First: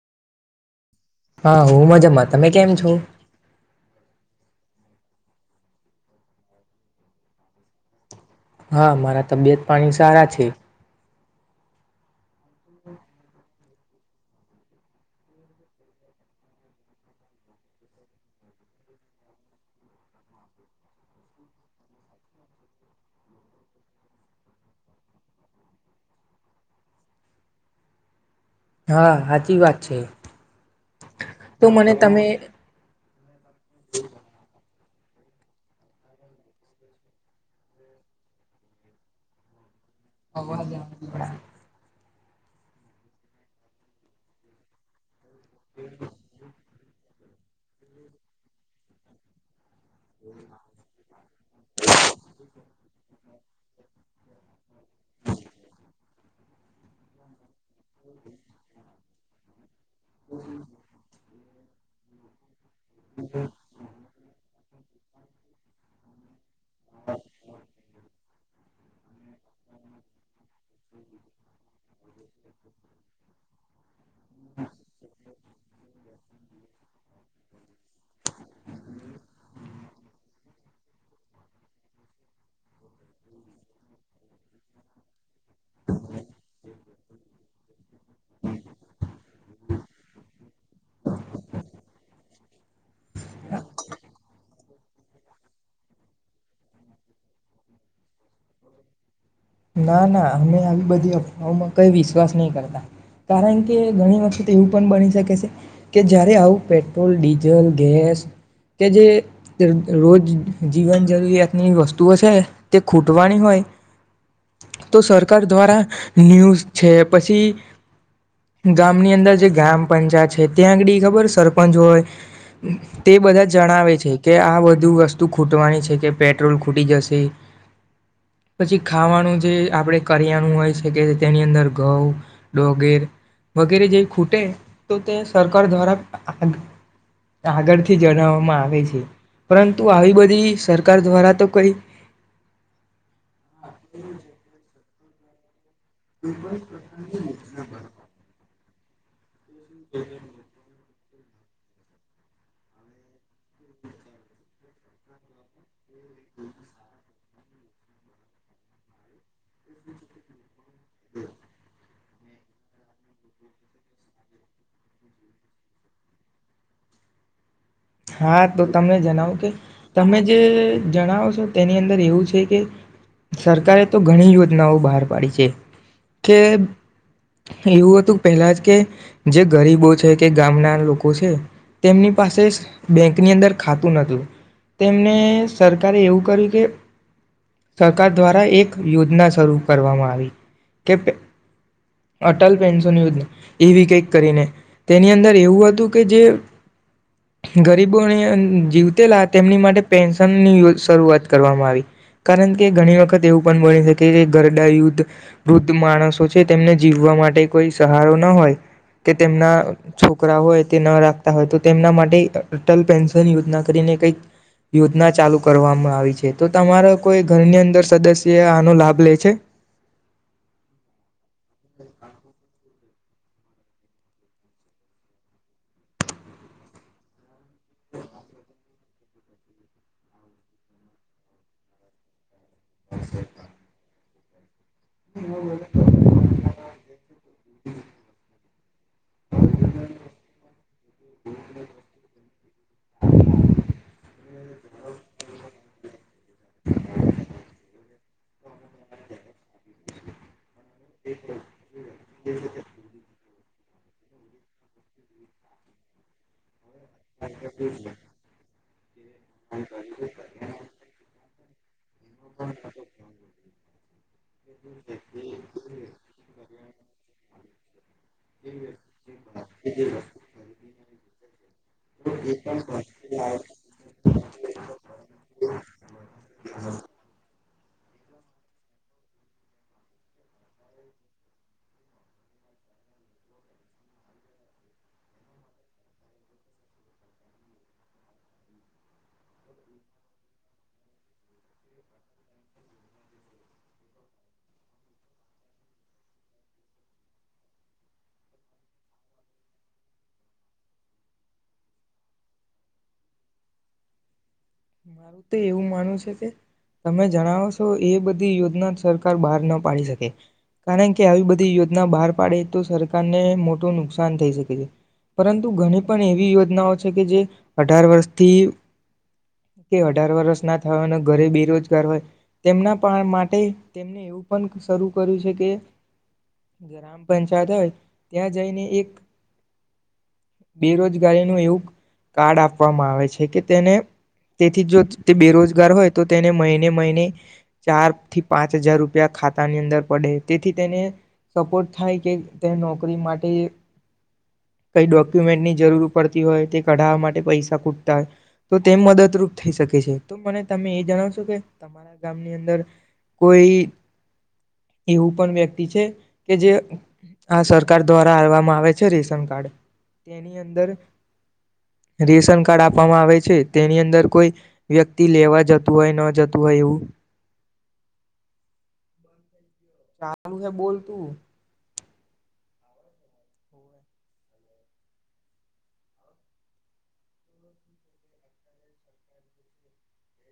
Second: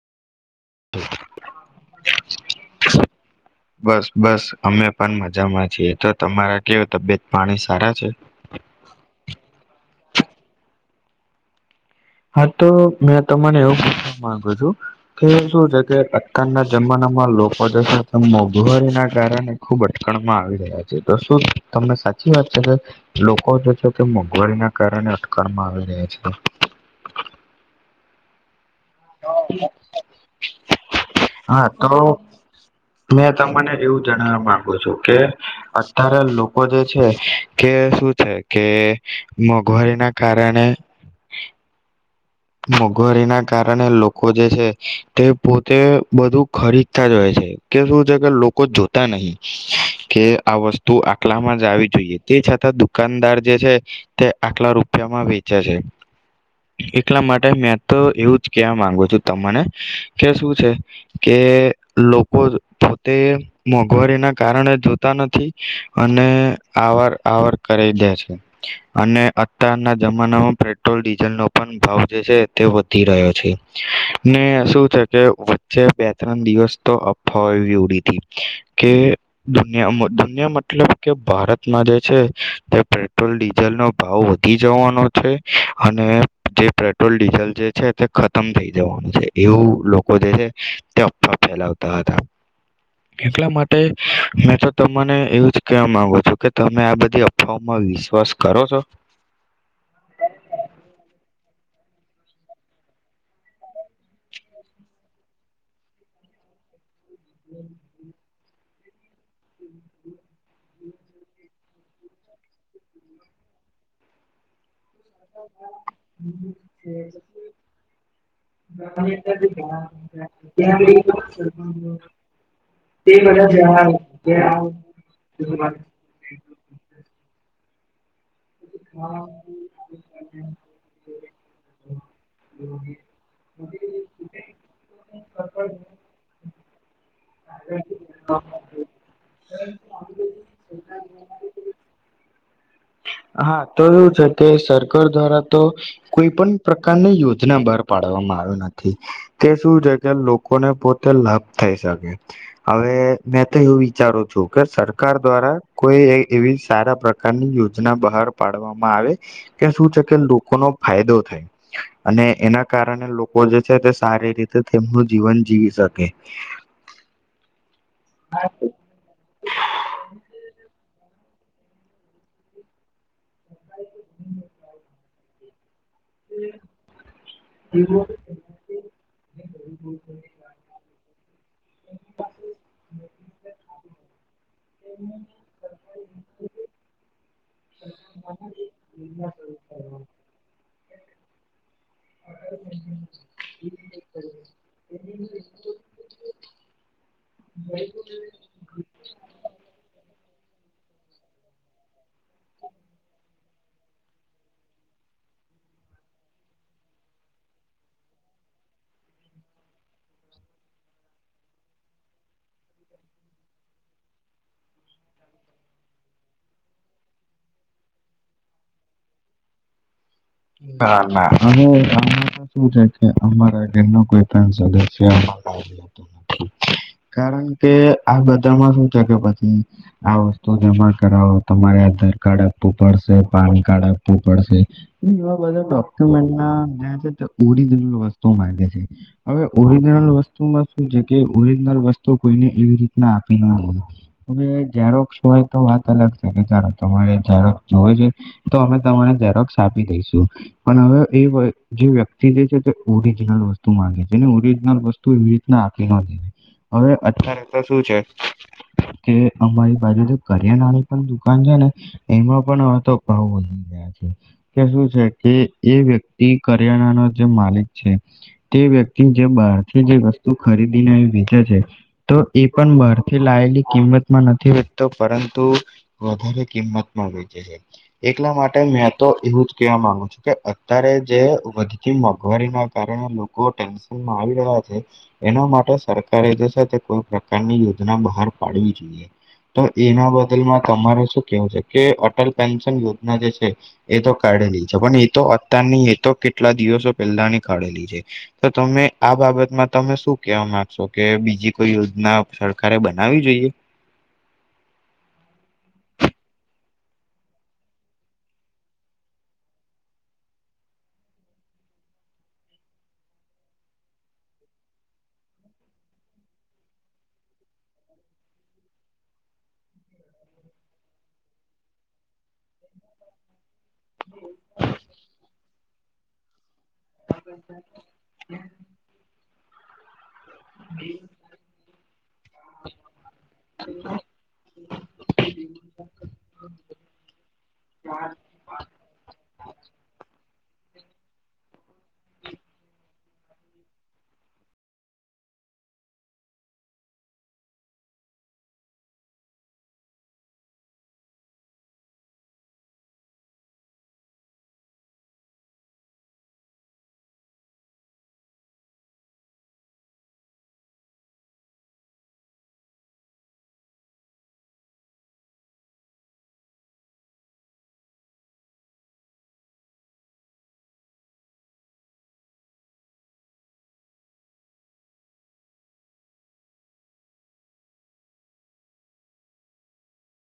હા.. હું મજામાં. તમે કેમ છો? બસ બસ અમે પણ મજામાં છીએ. તો તમારા કેવા તબિયત પાણી સારા છે? હા.. મારા તબિયત પાણી સારા છે. હા તો મેં તમને એવું માંગુ છું કે શું છે કે અત્યારના જમાનામાં લોકો જે છે તે મોંઘવારી ના કારણે ખુબ અટકણમાં આવી રહ્યા છે તો શું તમને સાચી વાત છે લોકો છે તે મોંઘવારી ના કારણે અટકણમાં આવી રહ્યા છે હા હાચી વાત છે હા મને તો તમે મેં તમને એવું જણવા માંગુ છું કે અત્યારે લોકો જે છે કે શું છે કે મોગ- ઘરી ના કારણે મોંઘવારીના કારણે લોકો જે છે તે પોતે બધું ખરીદ જ હોય છે કે શું છે કે લોકો જોતા નહી કે આ વસ્તુ આટલામાં જ આવી જોઈએ તે છતાં દુકાનદાર જે છે તે આટલા રૂપ રૂપિયામાં વેચે છે એટલા માટે અ મેં તો એવું જ કેવા માંગુ છું તમને કે શું છે કે લોકો પોતે મોંઘવારી ના કારણે જોતા નથી અને આવર આવર કર દે છે અને અત્યારના જમાનામાં પેટ્રોલ ડી ન પણ ભાવ જે છે તે વધી રહ્યો છે ને શું છે કે વચ્ચે બે ત્રણ દિવસ તો અફવા ઉડી હતી કે દુનિયામાં દુનિયામાં મતલબ કે ભારતમાં જે છે તે પેટ્રોલ ડીઝલનો ભાવ વધી જવાનો છે અને જે પે ટ્રોલ ડીઝલ જે છે તે ખતમ થઇ જવાનું છે એવું લોકો જે છે તે અફા ફેલાવતા હતા એટલા માટે મે તો તમને એવું જ કેહેવા માંગો છો કે તમે આ બધી અફવાઓમાં વિશ્વાસ કરો છો ના ના અમે આ બધી અફવાઓમાં કંઈ વિશ્વાસ નહીં કરતા કારણ કે ઘણી વખત એવું પણ બની શકે સે કે જ્યારે આવું પેટ ટ્રોલ ડીઝલ ગેસ કે જે દ રોજ જીવન જરૂરિયાત ની વસ્તુઓ છે તે ખૂટ વાની હોય તો સરકાર દ્વારા ન્યૂઝ છે પછી ગામની અંદર જે ગ્રામ પંચાયત છે ત્યાં આગળ ખબર સરપંચ હોય તે બધા જણાવે છે કે આ બધું વસ્તુ ખૂટવાની છે કે પેટ્રોલ ખૂટી જશે પછી ખાવાનું જે આપડે કરિયાણું હોય છે કે તેની અંદર ઘઉં ડોગેર વગેરે જે ખૂટે તો તે સરકાર દ્વારા આ આગળથી જણાવવામાં આવે છે પરંતુ આવી બધી સરકાર દ્વારા તો કઈ હા તો એવું છે કે સરકાર કર ધરાત તો કોઈ પણ પ્રકારની યોજના બહાર પાડવામાં આવી નથી. ઠીક. કે શું છે કે લોકોને પોતે તો લાભ થઈ શકે હવે મેં તો એવું વિચારું છું કે સરકાર દ્વારા કોઈ એવી સારા પ્ર ક યોજ બહાર પાડવામાં આવે કે શું છે કે લોકોનો ફાયદો થાય અને એના કારણે લોકો જે છે તે સારી રીતે તેમનું જીવન જીવી શકે [inaudible] હા તો તમે જણાવો કે તમે જે જણાવોો તેની અંદર એવું છે કે સરકારે તો ઘણી યોજનાઓ બહાર પાડી છે કે એવું હતું પહેલા જ કે જે ગરીબો છે કે ગામના લોકો છે તેમની પાસે બેંક ની અંદર ખાતું નતું તેમને સરકારે એવું કર્યું કે સરકાર દ્વારા એક યોજના શરૂ કરવામાં આવી કે અટલ પેન્શન યોજના એવી ક કરીને તેની અંદર એવું હતું કે જે ગરીબોને જીવતેલા તેમની માટે પેન્શનની શરૂઆત કરવામાં આવી કારણ કે ઘણી વખત એવું પણ બની શકે જે ગરડા યુદ્ધ વૃદ્ધ માણસો છે તેમને જીવવા માટે કોઈ સહારો ના હોય કે તેમના છોકરા હોય તે ન રાખતા હોય તો તેમના માટે અટલ પેન્શન યોજના કરીને કઈક યોજના ચાલુ કરવામાં આવી છે તો તમારા કોઈ ઘરની અંદર સદસ્ય આનો લાભ લે છે બરા શ થ છે કે અમારા એ ન કોઈ પણ સદસ્ય નથી કારણ કે આ બધામાં શું છે કે પછી આ વસ્તુ જમા કરાવો તમારે આધાર કાર્ડ ઉપરસે પાણી કાઢ પડશે એ બધા ડોક્યુમેન્ટ જ્યાં છે ઉડી દેલ વસ્તુ શુંે છે હવે ઓરિજનલ વસ્તુ તુમાં શું છે કે ઓરિજનલ વસ્તુ કોઈ એવી રીતના આપીને હ અ ઝેરોક્સ હોય તો વાત અલગ છે કેારો તમારે ઝેરોક્સ જોવો જોએ તો અમે તમારે ઝરોક્સ દશું પણ હવે એ જે વ્યક્તિ જે છે તે ઓરિજિનલ વસ્તુ માંગે છે ને ઓરિજિનલ વસ્તુ એવી રીતના આપી ના દીધે હવે અત્યારે તો શું છે કે અમારી બાજુ કરિયાણાની પણ દુકાન છે ને એમાં પણ હવે તો ભાવ વધી ગયા છે એ વ્યક્તિ કરિયાણાનો જે માલિક છે તે વ્યક્તિ જે બહારથી જે વસ્તુ ખરીદીને વેચે છે તો એ પણ બહારથી લાયેલી કિંમતમાં નથી વેચતો પરંતુ વધારે કિંમતમાં વેચે છે એટલા માટે મેં તો એવું જ કેવા માંગુ છું કે અત્યારે જે વધતી મોંઘવારીના કારણે લોકો ટેન્શનમાં આવી રહ્યા છે એના માટે સરકારે જે છે તે કોઈ પ્રકારની યોજના બહાર પાડવી જોઈએ તો એના બદલમાં તમારે શું કેવું છે કે અટલ પેન્શન યોજના જે છે એ તો કાઢેલી છે પણ એતો અત્યારની એ તો કેટલા દિવસો પહેલાની કાઢેલી છે તો તમે આ બાબતમાં તમે શું કેહેવા માંગશો કે બીજી કોઈ યોજના સરકારે બનાવી જોઈએ મારું તો એવું માનવું છે કે તમે જણાવો છો એ બધી યોજના સરકાર બહાર ના પાડી શકે કારણ કે આવી બધી યોજના બહાર પાડે તો સરકારને મોટું નુકસાન થઈ શકે છે પરંતુ ઘણી પણ એવી યોજનાઓ છે કે જે અઢાર વર્ષથી કે અઢાર વર્ષ ના થાય અને ઘરે બેરોજગાર હોય તેમના માટે તેમને એવું પણ શરૂ કર્યું છે કે ગામ પંચાયત હોય ત્યાં જને એક બેરોજગારીનું એવું કાર્ડ આપવામાં આવે છે કે તેને તેથી જો તે બેરોજગાર હોય તો તેને મહિને મહિને ચાર થી પાંચ હજાર રૂપિયા ખાતાની અંદર પડે તેથી તેને સપોર્ટ થાય કે તે નોકરી માટે કઈ ડોક્યુમેન્ટની જરૂર પડતી હોય તે કઢાવવા માટે પૈસા કૂટતા હોય તો તેમ મદદ તો મને તમે એ જણાવશો કે તમારા ગામની અંદર કોઈ એવું પણ વ્યક્તિ છે કે જે આ સરકાર દ્વારા કરવામાં આવે છે રેશન કાર્ડ તેની અંદર રેશન કાર્ડ આપવામાં આવે છે તેની અંદર કોઈ વ્યક્તિ લેવા જતું હોય ન જતું હોય એવું ચ હ બોલતું